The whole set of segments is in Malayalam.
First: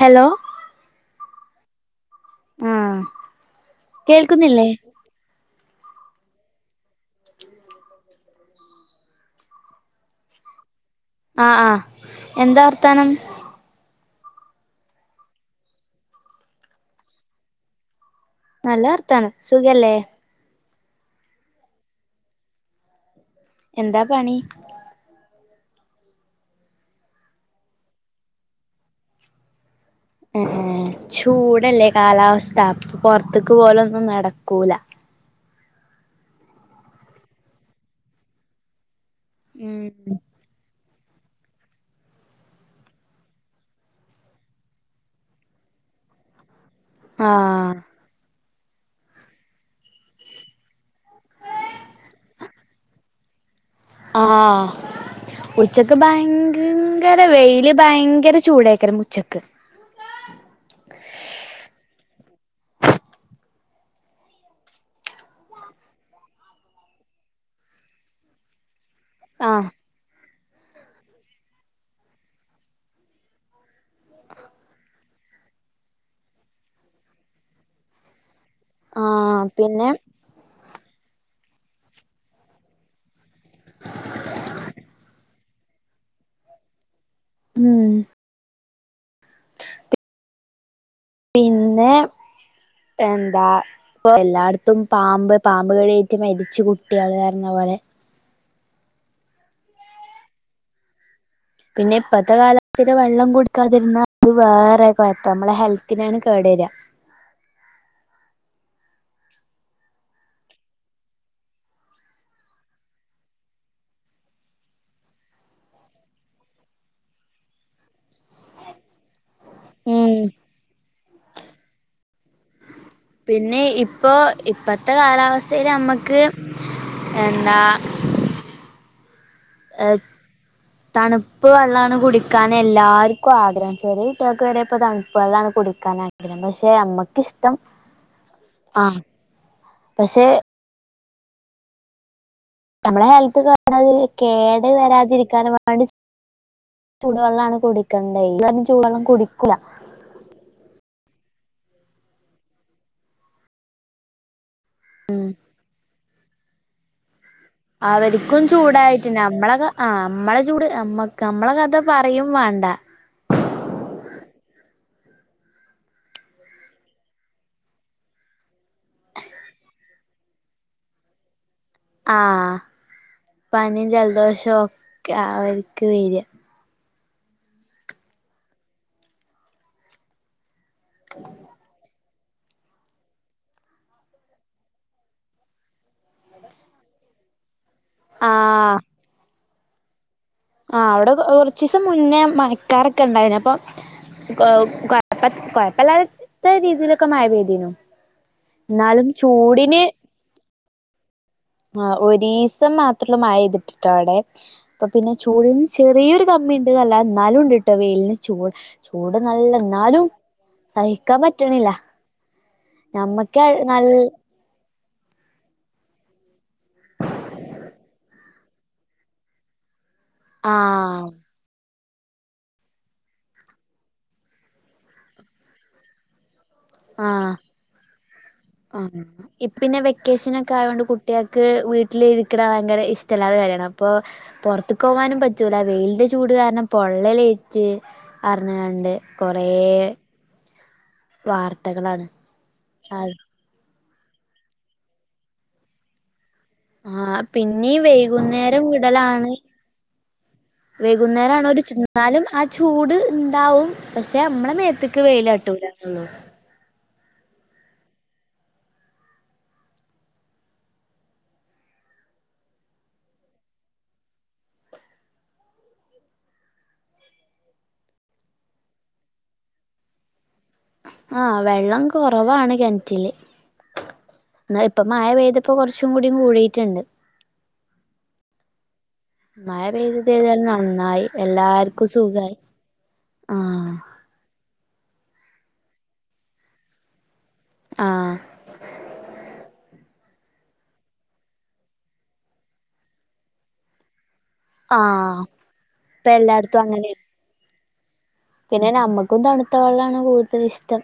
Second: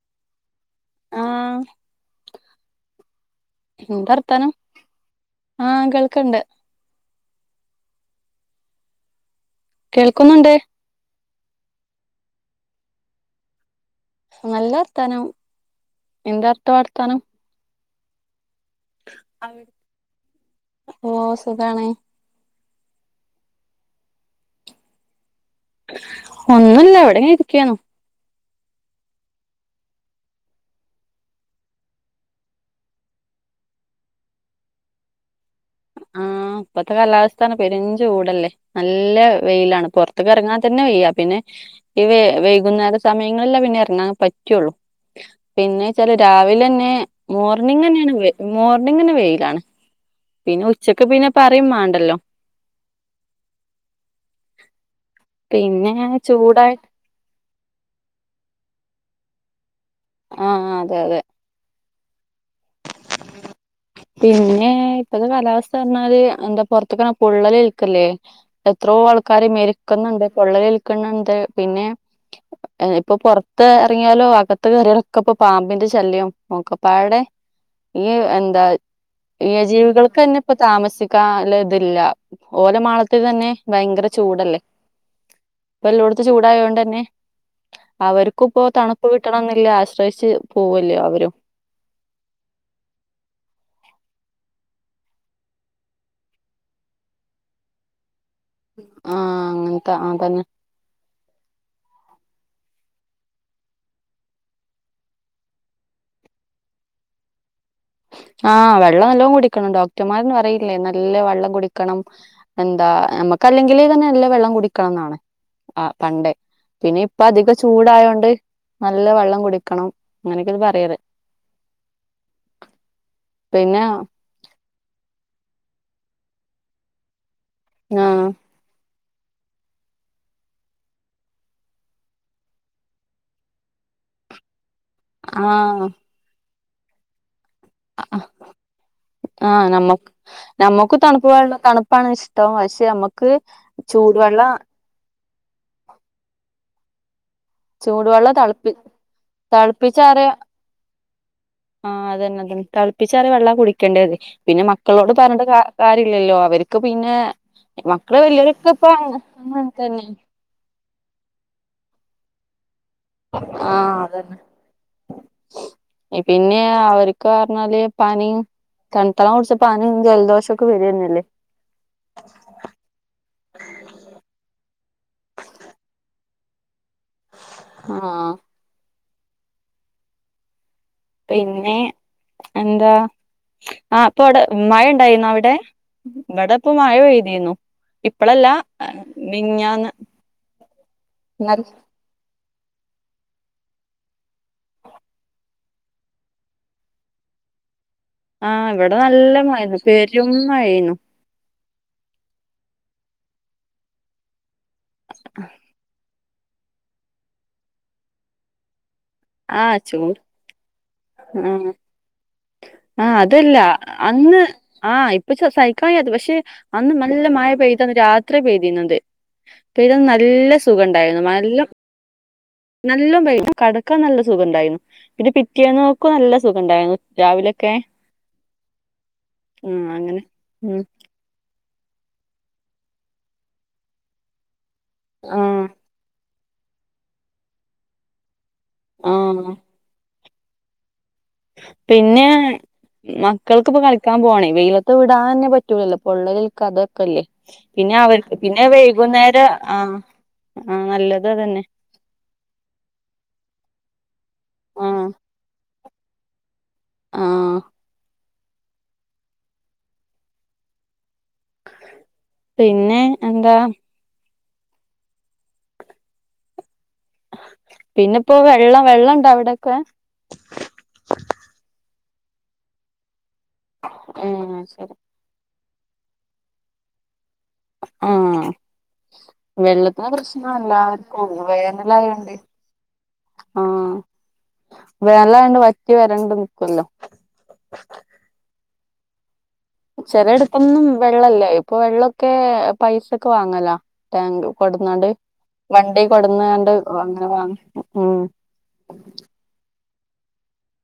ഹലോ. ആ, ആഹ് എന്താ വർത്താനം? കേൾക്കുന്നില്ലേ ആ, കേൾക്കണ്ട്. കേൾക്കുന്നുണ്ട്. ആ, ആ. എന്താ വർത്താനം? നല്ല വർത്താനം. എന്താ അവിടത്തെ വർത്താനം? നല്ല വർത്താനം സുഖല്ലേ? ഓ, സുഖണ് എന്താ പണി? ഒന്നുല്ല, ഇവിടെങ്ങനെ ഇരിക്കയണ്. ഉം ചൂടല്ലേ കാലാവസ്ഥ അപ്പം പൊറത്തേക്ക് പോല് ഒന്നും നടക്കൂല ആഹ് ഇപ്പഴത്തെ കാലാവസ്ഥ പറഞ്ഞാ പെരും ചൂടല്ലേ നല്ല- വെയിലാണ് ഉം പൊറത്തേക്ക് എറങ്ങാൻ തന്നെ വയ്യാ പിന്നെ- ഈ വൈകുന്നേര സമയങ്ങളെല പിന്നെ എറങ്ങാന് പറ്റുള്ളൂ പിന്നെ വെച്ചാല് രാവിലെ തന്നെ ആഹ് മോർണിംഗ് മോർണിംഗിന് വെയില് ആണ് പിന്നെ ഉച്ചക്ക് പിന്നെ പറയും വേണ്ടല്ലോ ആഹ് പിന്നെ ഉച്ചക്ക് ഭയങ്കര - ചൂടായി ഭയങ്കര വെയില് ഭയങ്കര ചൂടായിക്കാരും ഉച്ചക്ക് ആഹ് അതെ അതെ പിന്നെ ഇപ്പത്തെ കാലാവസ്ഥ പറഞ്ഞാല് എന്താ പൊറത്തൊക്ക പൊള്ളല് ഏൽക്കല്ലേ എത്രോ ആൾക്കാര് ആഹ് മരിക്കുന്നുണ്ട് പൊള്ളലേൽക്കുന്നുണ്ട് പിന്നെ ഇപ്പൊ പൊറ - പൊറത്ത് എറങ്ങിയാലോ അകത്ത് കയറിയാലൊ ഇപ്പൊ പാമ്പിന്റെ ശല്യം ഒക്കെപ്പാടെ- ഈ എന്താ ആഹ് ഇഴ പിന്നെ ജീവികൾക്ക് തന്നെ - ഇപ്പൊ താമസിക്കല് ഇതില്ല ഓല മാളത്തിൽ തന്നെ ഭയങ്കര ചൂടല്ലേ ഇപ്പൊ എല്ലായിടത്തും ചൂടായത് കൊണ്ട് തന്നെ- ഉം അവർക്കും ഇപ്പോ തണുപ്പ് കിട്ടണം എന്നില്ല ആശ്രയിച്ച് പോവല്ലോ അവരും പിന്നെ എന്താ - ഇപ്പം എല്ലായിടത്തും പാമ്പ് പാമ്പ് കടിയേറ്റ മരിച്ച കുട്ടികള് തന്നെ [unintelligible] ആഹ് അങ്ങനത്തെ അത് തന്നെ പിന്നെ ഇപ്പഴത്തെ കാലത്തില് വെള്ളം കുടിക്കാതിരുന്ന അത് വേറെ കൊഴപ്പ നമ്മളെ ഹെൽത്തിനാണ് കേട് വരിക ആഹ് വെള്ളം നല്ലോണം കുടിക്കണം ഡോക്ടർമാര് തന്നെ പറയില്ലേ നല്ല വെള്ളം കുടിക്കണം എന്താ നമ്മുക്ക് അല്ലെങ്കില് തന്നെ നല്ല വെള്ളം കുടിക്കണം എന്നാണ് ആ പണ്ടേ പിന്നെ ഇപ്പ അധികം ചൂടായയോണ്ട് നല്ല വെള്ളം കുടി- എടുക്കണം ഉം അങ്ങനെയൊക്കെ ഇത് പറയാറ് പിന്നെ ഇപ്പോ ഇപ്പത്തെ കാലാവസ്ഥയേല് നമ്മുക്ക് എന്താ- ആഹ് എ തണുപ്പ് വെള്ളമാണ് കുടിക്കാൻ എല്ലാർക്കും ആഗ്രഹം ചെറിയ കുട്ടികൾക്ക് വരെ ഇപ്പൊ തണു വെള്ളം ആണ് ആഹ് കുടിക്കാൻ ആഗ്രഹം പക്ഷെ നമ്മുക്ക് ഇഷ്ട്ടം - ആ ആഹ് പക്ഷെ - നമ്മക്ക് തണുപ്പ് വേണം തണുപ്പാണ് ഇഷ്ട്ടം പക്ഷെ നമ്മുക്ക് ചൂടുവെള്ളം- ഇത് വരാതിരിക്ക് - ക [unintelligible] ചൂടുവെള്ളമാണ് കുടിക്കേണ്ടത് ഈ ചൂടുവെള്ളം കുടിക്കില്ല തെളപ്പിച്ച് ആറിയ ആഹ് അത് തന്നെ തെളപ്പിച്ചാറിയ വെള്ളം കുടിക്കേണ്ടേ പിന്നെ - ഇവറ്റകളോട് പറഞ്ഞിട്ട് കാര്യമില്ലല്ലോ അവർക്ക് പിന്നെ- മക്കള് അവർക്കും വലിയവരൊക്കെ ഇപ്പൊ ചൂടായിട്ടു നമ്മളക്കെ അങ്ങനൊക്കെ ആ തന്നെ നമ്മളെ ചൂട് നമ്മ- നമ്മളെ കഥ പറയും വേണ്ട ആഹ് അത് തന്നെ പിന്നെ അവർക്ക് പറഞ്ഞാല് പനിയും- തണുത്ത വെള്ളം കുടിച്ച പനിയും ജലദോഷം ഒക്കെ വരുന്നല്ലേ ആഹാ പനിയും ജലദോഷവും ഒക്കെ അവർക്ക് വരും ആഹാ പിന്നെ എന്താ ആഹ് അപ്പൊ അവിടെ മഴ ഇണ്ടായിന്നോ അവിടെ ഇവിടെ ഇപ്പോ മഴ പെയ്തിനു ഇപ്പളല്ല ആഹ് മിനിഞ്ഞാന്ന് ആഹ് അവിടെ കൊറച്ച് ദിവസം മുന്നേ മയക്കാരൊക്കെ ഉണ്ടായിന് അപ്പൊ- ഓഹ് കൊഴപ്പ കൊഴപ്പല്ലാത്ത രീതീലൊക്കെ മഴ പെഴ്തീനു ആഹ് ഇവിടെ നല്ല മഴേനു പെരും മഴേനു ആ ഒരീസം മാത്രള്ളൂ മഴ പെയ്തിട്ടിട്ടോ ഇവിടെ അപ്പൊ പിന്നെ ചൂടും ചെറിയൊരു കമ്മി ഉണ്ട് ന്നല്ലാതെ എന്നാലും ഉണ്ട്ട്ടോ വെയിലിന് ചൂട് ചൂട് നല്ല ആഹ് എന്നാലും ചൂട് സഹിക്കാൻ ആഹ് പറ്റണില്ല ആഹ് ഞമ്മക്ക് അതല്ല നല്ല അന്ന് ആഹ് ഇപ്പൊ സഹിക്കാത് പക്ഷെ അന്ന് നല്ല മഴ പെയ്തന്ന് രാത്രി പെയ്തിന്നത് പെരും നല്ല സുഖം ആഹ് ഉണ്ടായിരുന്നു നല്ല നല്ലോം പെയ്യും കടക്കാൻ നല്ല സുഖം ഉണ്ടായിരുന്നു പിന്നെ പിറ്റെ പിറ്റേന്നോക്കും നല്ല സുഖം ഉണ്ടായിരുന്നു ആഹ് രാവിലൊക്കെ ആഹ് ഇപ്പ് പിന്നെ ഉം അങ്ങനെ ഉം വെക്കേഷനൊക്കായോണ്ട് കുട് കുട്ട്യാക്ക് വീട്ട്ല് ഇരിക്കണ ഭയങ്കര ഇഷ്ട്ടല്ലാത്ത കാര്യാണ് അപ്പോ പൊറത്ത് ത്ത്ക്കോവാനും പറ്റൂല ആഹ് വെയ്ൽന്റെ ചൂട് കാരണം പൊള്ളലേറ്റ് പർഞ്ഞ്ങ്ങാണ്ട് ണ്ട് കൊറേ ആഹ് വാർത്തകളാണ് പിന്നെ മ ആഹ് മക്കൾക്ക്പ്പൊ കളിക്കാൻ പോണേ വെയ്ലത്ത് വിടാനെന്നെ പറ്റൂലല്ലോ പൊള്ളലേൽ ആഹ് ക്കതൊക്കെല്ലേ പിന്നീ പിന്നെ അവർ വൈകുന്നേരം പിന്നെ വിടലാണ് വൈകുന്നേര ആഹ് ആഹ് നല്ലത് വൈകുന്നേരാണ് ഒരു അതന്നെ ന്നാലും ആ ചൂട് ണ്ടാവും പക്ഷെ മ്മളെ മേത്ത്ക്ക് ആഹ് വെയ്ലട്ടൂലാന്നൊള്ളു ആഹ് പിന്നെ എന്താ പിന്നെപ്പൊ വെള്ളം വെള്ളണ്ടോ അവിടൊക്കെ ആഹ് വെള്ളം കൊറവാണ് കെൺറ്റില് ഏഹ് ന്നാ ഇപ്പ ശരി മയ പെയ്ത പ്പൊ കൊർച്ചും കുടി കൂടീറ്റ്ണ്ട് ആഹ് മഴ വെള്ളത്തിന് പെയ്തത് ഏതായാലും നന്നായി പ്രശ്നല്ലാവർക്കും ഉണ്ട് എല്ലാർക്കും സുഖായി വേനലായോണ്ടെയ് ആഹ് വേനലായോണ്ട് വറ്റി വരണ്ട് നിക്കോല്ലോ ആഹ് ചെലേടത്തൊന്നും വെള്ളല്ല ഇപ്പൊ വെള്ളൊക്കെ പൈസക്ക് വാങ്ങലാ ടേങ്ക് കൊട്ന്നാണ്ട് ആഹ് വണ്ടീ ഇപ്പ എല്ലായിടത്തും കൊട്ന്നാണ്ട് അങ്ങനെ വാങ്ങാ ഉം പിന്നെ നമ്മക്കും തണുത്ത വെള്ളാണ് കൂട്തലിഷ്ട്ടം.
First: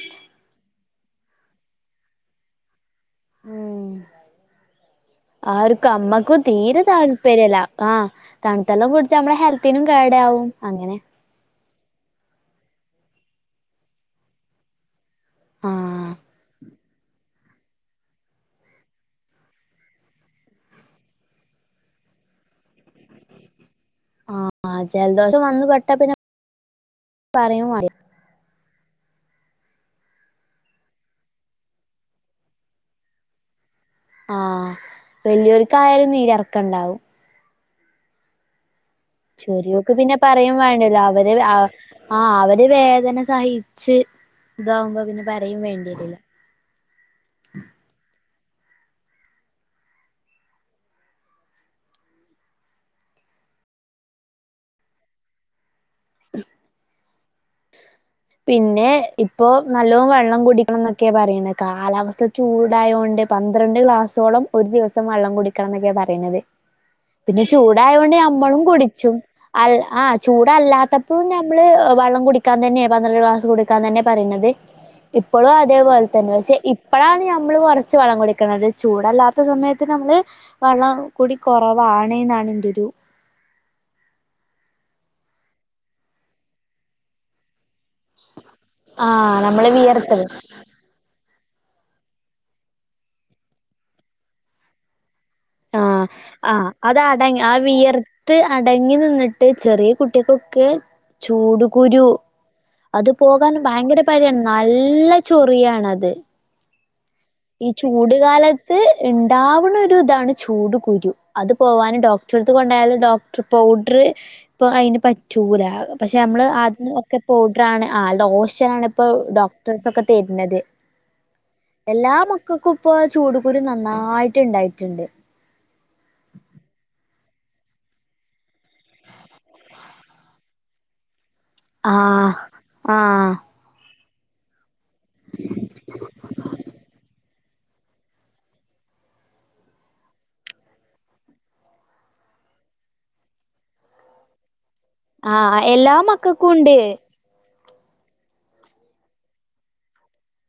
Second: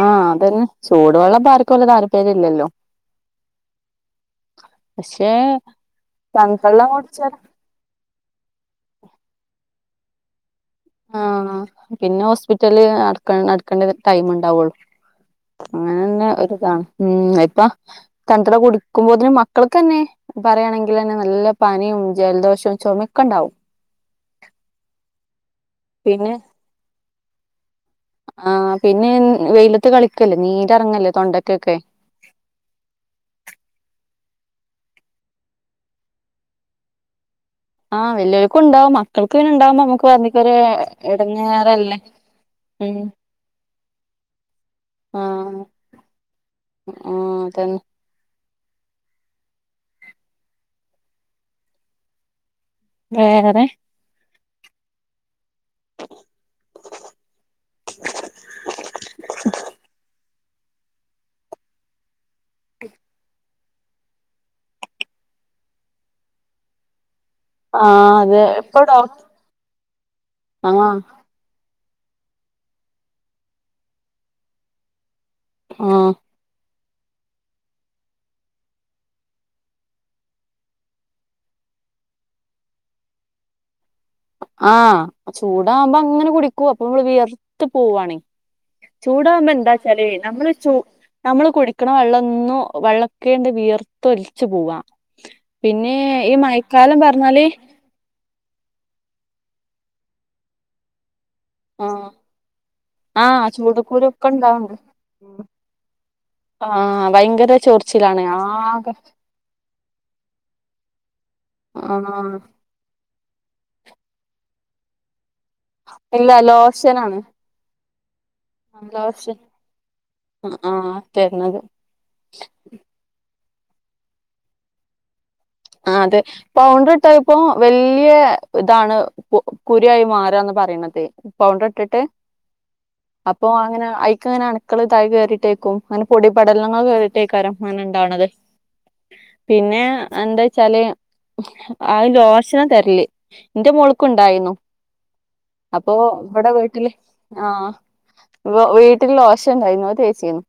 ആഹ് അതന്നെ ചൂടുവെള്ളപ്പ ആർക്കും വല്ല്യേ താല്പര്യല്ലല്ലോ ഉം ആർക്കും നമ്മക്കും തീരെ തൺവെള്ളം കുടിച്ചാൽ താല്പര്യല്ല ആഹ് തണുത്തള്ളം കുടിച്ച നമ്മളെ ഹെൽത്തിനും കേടാവും അങ്ങനെ ആഹ് ആഹ് പിന്നെ ഹോസ്പിറ്റല് നടക്ക നടക്കണ്ടെ ടൈമ്ണ്ടാവ്ള്ളു ആഹ് അങ്ങനെന്നെ ഒര്താണ് ഉം ഇപ്പൊ തണ്ത്തെള്ളം കുടിക്ക്മ്പോത്തിന് മക്കൾക്കെന്നെ പറയാണെങ്കിലെന്നെ നല്ല പനിയും ജലദോഷോം ചൊമെക്കെണ്ടാവും ആഹ് ജലദോഷം വന്ന് പെട്ടാ പിന്നെ പറയും [unintelligible] ആഹ് പിന്നെ വെയ്ലത്ത് കളിക്കല്ലേ നീരെറങ്ങല്ലേ തൊണ്ടക്കെക്കെ ആഹ് വല്ല്യോര്ക്കായാലും നീരെറക്കണ്ടാവും ആഹ് വല്ല്യോൽക്കുണ്ടാവും മ ചെറ്യോക്ക് പിന്നെ പറയും വേണ്ടല്ലോ അവര് എടങ്ങേറല്ലേ ആഹ് അവര് ഉം വേദന സഹിച്ച് ഇതാവുമ്പോ പിന്നെ പറയും ആഹ് വേണ്ട്യേരൂല ആഹ് തന്നേ വേറെ പിന്നെ ഇപ്പൊ നല്ലോം വെള്ളം കുടി ക്കണന്നൊക്കെ പറീണെ കാലാവസ്ഥ ചൂടായോണ്ട് [unintelligible] ന്ത്രണ്ട് ഗ്ലാസോളം ഒരു ദിവസം വള്ളം കുടിക്കണം ന്നൊക്കെ പറീണത് പിന്നെ ആഹ് ചൂടായോണ്ട് അതെ ഞമ്മളും ഇപ്പൊ ഡോ കുടിച്ചും അല്ല ആഹ് ആഹ് ചൂടല്ലാത്തപ്പോ ഞ മ്മള് വള്ളം കുടിക്കാൻ തന്നെ പന്ത്രണ്ട് ക്ലാസ് കുടിക്കാൻ തന്നെ പറീണത് ഇപ്പൊളും അതേപോലെ ആഹ് തന്നെ പക്ഷെ ഇ ഇപ്പളാണ് ഞമ്മള് കൊറച്ച് വെള്ളം കുടിക്കണത് ചൂടല്ലാത്ത സമയത്ത് നമ്മള് വെള്ളം കുടി കൊറവാണ്ന്നാണ് എന്റൊരു ആഹ് ചൂടാവുമ്പ അങ്ങനെ കുടിക്കും അപ്പൊ അമ്മള് വിയർത്ത് പോവാണെ ആഹ് നമ്മള് ചൂടാവ്മ്പന്താച്ചാലേ വിയർത്തത് നമ്മള് ചൂ നമ്മള് കുടിക്കണ വെള്ളൊന്നും വെള്ളൊക്കെന്റെ വിയർത്ത് ഒലിച്ച് പോവാ പിന്നേ ഈ മഴക്കാലം പർന്നാല് വിയർ ത്ത് അടങ്ങി നിന്ന്ട്ട് ചെറ്യേ കുട്ട്യാക്കൊക്കെ ചൂട് ആഹ് കുരു അത് ആഹ് പോകാൻ ചൂട് ഭയങ്കര കുരു ഒക്കെ പഴയാണ് ഉണ്ടാവണ്ട് നല്ല ചൊറിയാണത്. ആഹ് ഭയങ്കര ഈ ചൂടു ചൊറിച്ചിലാണ് കാലത്ത് ആകെ ഇണ് ണ്ടാവണ ഒരു ഇതാണ് ചൂട് കുരു. അത് പോവാനു ആഹ് ഡോക്ടർടുത്ത് കൊണ്ടായാലും ഡോക് പൗഡറ് ഇപ്പൊ അതിന് പറ്റൂല പക്ഷെ ഇല്ല അമ്മള് ആദ്യം ലോഷനാണ് ഒക്കെ പൊ ഡോക്ടറാണ് ആ ലോഷനാണ് ഇപ്പൊ ലോഷൻ ഡോക്ടേഴ്സ് ഒക്കെ തരുന്നത്. ആ ആ തരുന്നത്. എല്ലാ മക്കൾക്കും ഇപ്പൊ ചൂട് കുരു നന്നായിട്ട് ഉണ്ടായിട്ടുണ്ട്. ആ അതെ, പൗഡർ ഇട്ടായിപ്പോ വലിയ ഇതാണ്. കു കുരുവായി മാറുകാന്ന് പറയണതേ പൗഡർ ഇട്ടിട്ട് ആഹ് ആഹ് അപ്പൊ, അങ്ങനെ ഐക്കെങ്ങനാണ്? മക്കൾ താഴെ കേറിയിട്ടേക്കും. അങ്ങനെ പൊടി പടലങ്ങൾ കയറിട്ടേക്കാരം അങ്ങനെ ഉണ്ടാവണത്. പിന്നെ എന്താ? ചെലയും ആ ലോഷന തരല്. എന്റെ മോൾക്കുണ്ടായിരുന്നു. ആഹ് അപ്പൊ എല്ലാ മക്കക്കും ഇവിടെ ഉണ്ട് വീട്ടില് ആഹ് വ് വീട്ടില് ലോഷൻ ഉണ്ടായിരുന്നു അത് തേച്ചിരുന്നു.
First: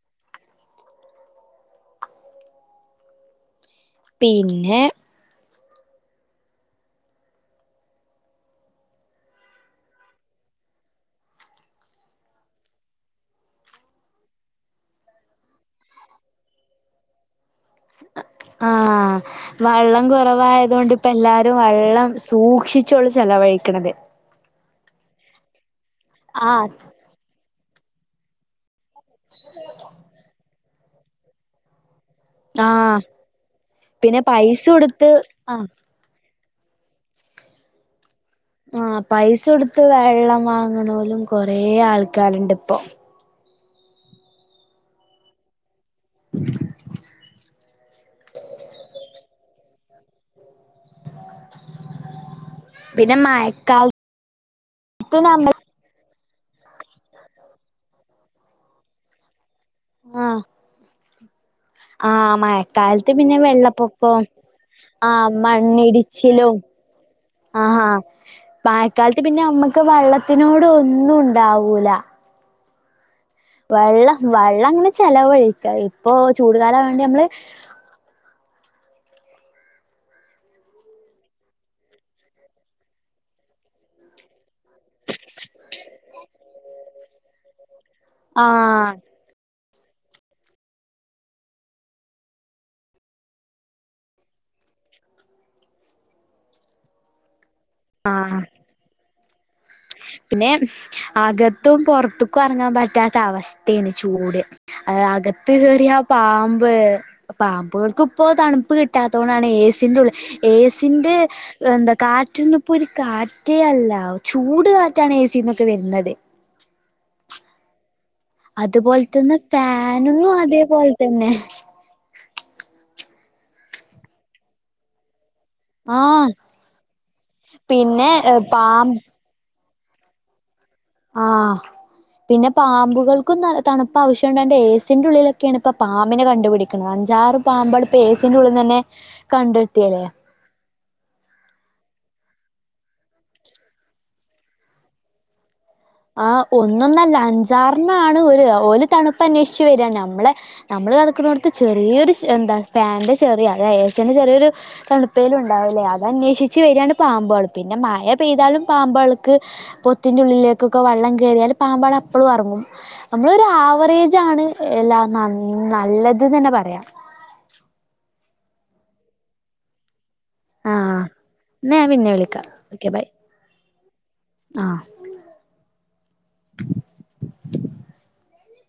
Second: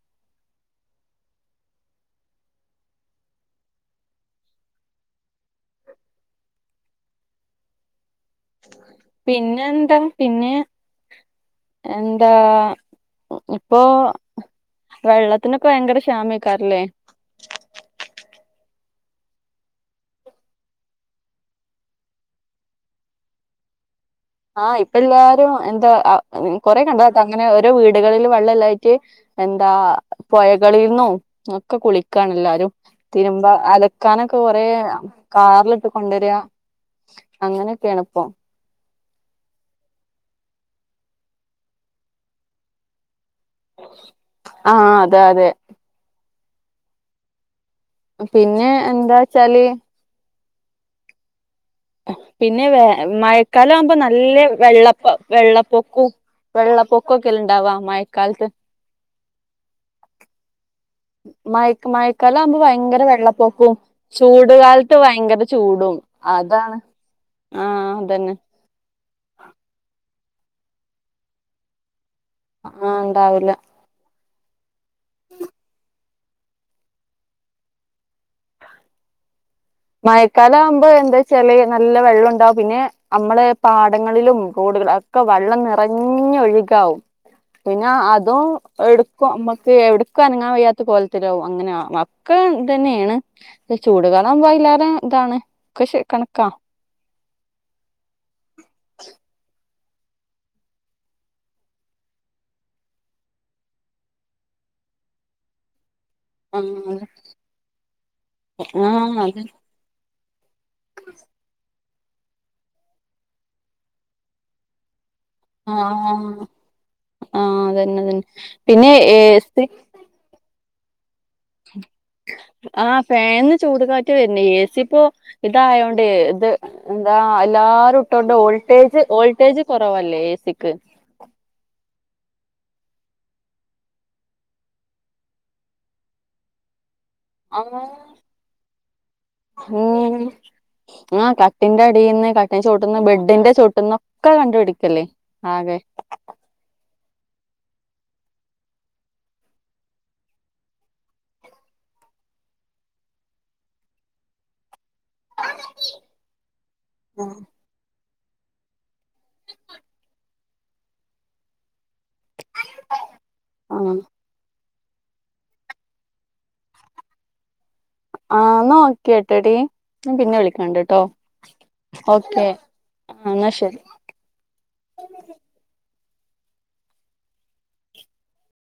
പിന്നെ? പിന്നെന്താ? പിന്നെ എന്താ ഇപ്പോ വെള്ളത്തിനൊക്കെ ഭയങ്കര ക്ഷാമായ്കാരല്ലെ ആഹ് വെള്ളം കുറവായതു കൊണ്ട് ഇപ്പ എല്ലാരും വെള്ളം സൂക്ഷിച്ചോള് ചെലവഴിക്കന്നത്. ആഹ്! ഇപ്പ എല്ലാരും എന്താ ആ മ് ആഹ് കൊറെ കണ്ടതാട്ടാ അങ്ങനെ ഓരോ വീടുകളില് വെള്ളം ഇല്ലായ് റ്റ് എന്താ പുഴകളിന്നോ ഒക്കെ കുളി ക്കാണ് എല്ലാരും ആഹ് തിരുമ്പ പിന്നെ അലക്കാനൊക്കെ പൈസ കൊറെ കൊടുത്ത് ആഹ് കാറിലിട്ട് കൊണ്ടരിക അങ്ങനെയൊക്കെയാണ് ഇപ്പം ആഹ് പൈസ കൊടുത്ത് വെള്ളം വാങ്ങണോലും കൊറേ ആൾക്കാരുണ്ട് ഇപ്പൊ. ആഹ് അതെ അതെ [inaudible] പിന്നെ എന്താച്ചാല് പിന്നെ വെ പിന്നെ മഴക്കാലം ആവുമ്പോ മഴക്കാലത്ത് നല്ല വെള്ളപ്പ നമ്മൾ വെള്ള പൊക്കും. വെള്ള പൊക്കൊക്കെല്ലാം ഉണ്ടാവാ മഴക്കാലത്ത്. ആഹ് [inaudible] മഴക്ക് ആഹ് മഴക്കാലം ആവുമ്പോ ഭയങ്കര മഴക്കാലത്ത് പിന്നെ വെള്ളപ്പൊക്കും വെള്ളപ്പൊക്കവും ചൂട് കാലത്ത് ആഹ് ഭയങ്കര ചൂടും. മണ്ണിടിച്ചിലും അതാണ്. ആഹ് അതന്നെ. മഴക്കാലത്ത് പിന്നെ നമ്മക്ക് വെള്ളത്തിനോട് ഒന്നും ഉണ്ടാവൂല. അ ആഹ് ഉണ്ടാവൂല വെള്ള വെള്ളം അങ്ങനെ ചെലവഴിക്ക ഇപ്പൊ ചൂടുകാലായതോണ്ട് നമ്മള് മയക്കാലാകുമ്പോ എന്താച്ചാല് നല്ല വെള്ളം ഉണ്ടാവും. പിന്നെ നമ്മള് പാടങ്ങളിലും തോടുകൾ ഒക്കെ വെള്ളം നിറഞ്ഞു ഒഴുകാവും. പിന്നെ അതും ആഹ് എടു ക്കൊ അമ്മക്ക് എവിട്ക്കും അനങ്ങാൻ വയ്യാത്ത കോലത്തിലാവും. അങ്ങനെയാ ഒക്കെ ഇതന്നേണ്. ഇത് ചൂട് കാലാവുമ്പൊ അയില്ലാതെ ഇതാണ്. കൃഷി കണക്കാ. ആഹ് പിന്നെ അകത്തും പൊറത്ത്ക്കും അറങ്ങാൻ പറ്റാത്ത അവസ്ഥേണ് ചൂട്. അത് അകത്ത് കേറിയ പാമ്പ് ആഹ് പാമ്പുകൾക്കിപ്പൊ തണുപ്പ് കിട്ടാത്ത ആഹ് അത് കൊണ്ടാണ് ഏസിൻ്റെ ഉള്ളി ഏ സിന്റെ എന്താ കാറ്റൊന്നുപ്പൊ ഒരു കാറ്റേ അല്ല.. ചൂ ട് കാറ്റാണ് ഏ സിന്നു ആഹ് ആഹ് അതന്നെ, തന്നെ പിന്നെ ഏ സി ഞാനൊന്നു അതേപോലെ തന്നെ ആ ഫാനിന്ന് ചൂട്കാറ്റ് വരുന്ന് ഏസി ഇപ്പൊ ഇതായോണ്ട് ആഹ് ഇത് എന്താ എല്ലാരും പിന്നെ ഇട്ടോണ്ട് പാമ്പ് വോൾട്ടേജ് വോൾട്ടേജ് കൊറവല്ലേ ഏസിക്ക് ആഹ് പിന്നെ പാമ്പുകൾക്കും തണുപ്പാവശ്യണ്ടായെണ്ട് ഏസിന്റെ ഉള്ളിലൊക്കെയാണ്പ്പ പാമ്പിനെ കണ്ടുപിടി ക്ക്ണ് അഞ്ചാറ് ആ പാമ്പെള് പ്പൊ ഏസിന്റെ ഉള്ളിന്ന് തന്നെ കണ്ടെത്തിയല്ലേ ഉം ആഹ് കട്ടിന്റെ അടീന്ന് കട്ടിന്റെ ചോട്ട്ന്ന് ബെഡിന്റെ ചോട്ട്ന്നൊക്കെ കണ്ടുപിടിക്കല്ലേ ആവെ ആഹ് ഒന്നൊന്നല്ല അഞ്ചാറെണ്ണാണ് ഒരു ഓല് തണുപ്പ് അന്വേഷിച്ച് വര നമ്മളെ നമ്മള് കടക്കുണോട്ത്ത് ചെറിയൊരു സ് എന്താ ഫാനിന്റെ ചെറിയ അതായ ഏസിന്റെ ചെറിയൊരു തണുപ്പേലും ഉണ്ടാവില്ലേ അത് അന്വേഷിച്ച് വരികയാണ് പാമ്പുകൾ പിന്നെ മഴ പെയ്താലും പാമ്പേൾക്ക് പൊത്തിന്റെ ഉള്ളിലേക്കൊക്കെ വള്ളം കേറിയാലും പാമ്പാള് അപ്പളും അറങ്ങും നമ്മളൊരു ആഹ് ആവറേജ് ആണ് എല്ലാനന്നു നല്ലത് നന്നേ പറയാം ആഹ് ന്ന ഓക്കെ ട്ടേടി ഞാൻ പിന്നെ വിളിക്ക കണ്ടിട്ടോ ആഹ് ന്നാ ഞാൻ പിന്നെ വിളിക്കാം ഓക്കേ ഓക്കെ ബൈ ആ എന്നാ ശരി ആഹ്